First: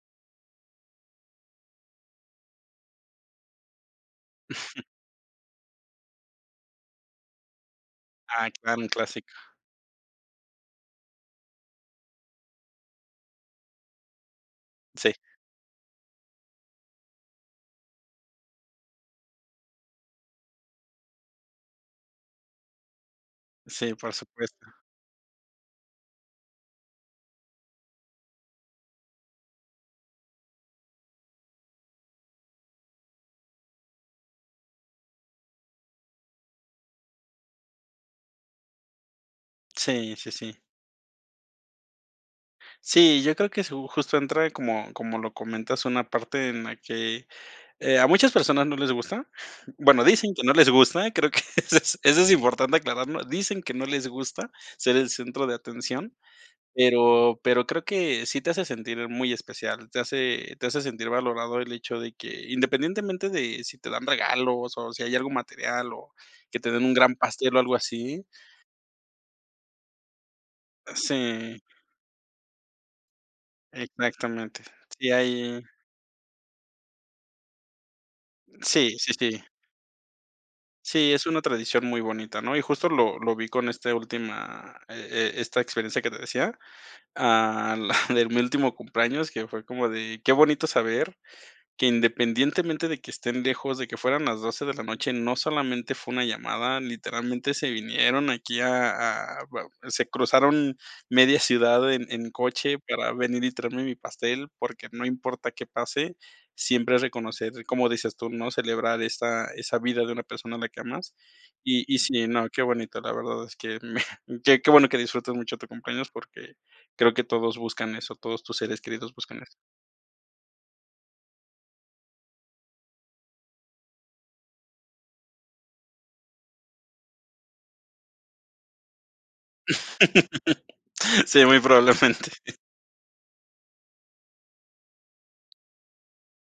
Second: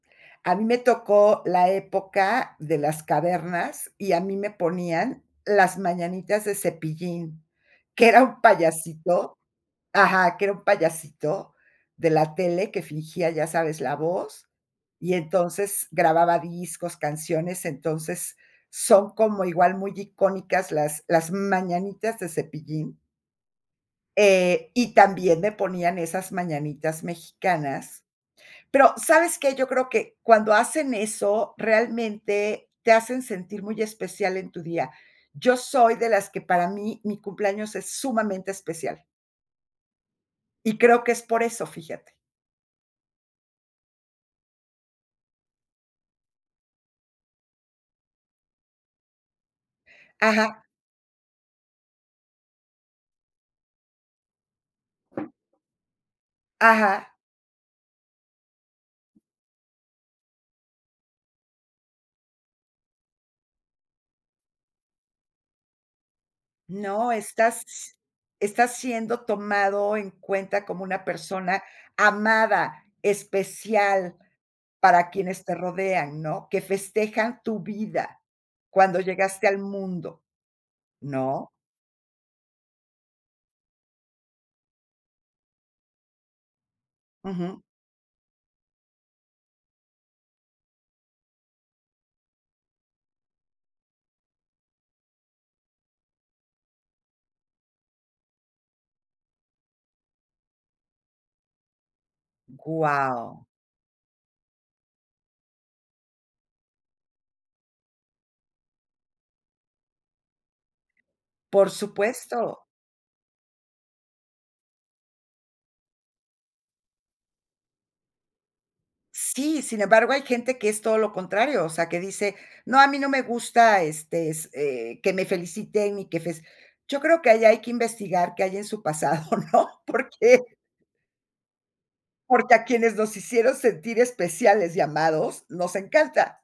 A mí me tocó la época de las cavernas, y a mí me ponían Las mañanitas de Cepillín, que era un Ah, claro. Un clásico. payasito ajá, que era un payasito de la tele, que fingía, ya sabes, la voz, Sí. y entonces grababa discos, canciones. Entonces son como igual, muy icónicas Las Las mañanitas de Cepillín. Sí, por supuesto. Eh, y también me ponían esas mañanitas mexicanas. Pero, ¿sabes qué?, yo creo que cuando hacen eso, realmente te hacen sentir muy especial en tu día. Yo soy de las que, para mí, mi cumpleaños es sumamente especial. Sí, sí, sí. Y creo que es por eso, fíjate. Sí, yo creo que su justo entra como como lo comentas, una parte en la que, eh, a muchas personas no les gusta. Bueno, dicen que no Ajá. les gusta, creo que eso eso es importante aclararlo, dicen que no les gusta ser el centro de atención, Ajá. pero pero creo que sí te hace sentir muy especial, te hace te hace sentir valorado el hecho de que, independientemente de si te dan regalos o si hay algo material, o que te den un No, gran pastel estás o algo s así estás siendo tomado en cuenta como una persona Sí. amada, especial, Exactamente. para Sí, quienes te ahí rodean, ¿no?, que festejan tu vida Sí, cuando sí, sí. llegaste al mundo, Sí, es una ¿no? tradición muy bonita, ¿no? Y justo lo lo vi con este última, e e esta experiencia que te decía, Ujú. ah, la de mi último cumpleaños, que fue como de, qué bonito saber que independientemente de que estén lejos, de que fueran las 12 de la noche, no solamente fue una llamada, literalmente se vinieron aquí a a va se cruzaron media ciudad en en coche para venir Guau. y traerme mi pastel, porque no importa qué pase, siempre reconocer, como dices tú, ¿no? Celebrar esa esa vida de una persona a la que amas. Por Y y sí, no, qué supuesto. bonito, la verdad es que me qué qué bueno que disfrutes mucho tu cumpleaños, porque creo que todos buscan eso, todos tus seres queridos buscan eso Sí, sin embargo, hay gente que es todo lo contrario, o sea, que dice: "No, a mí no me gusta, este s eh, que me feliciten y que fes". Yo creo que ahí hay que investigar qué hay en su pasado, ¿no? Porque Sí, muy probablemente. porque a quienes nos hicieron sentir especiales y amados, nos encanta.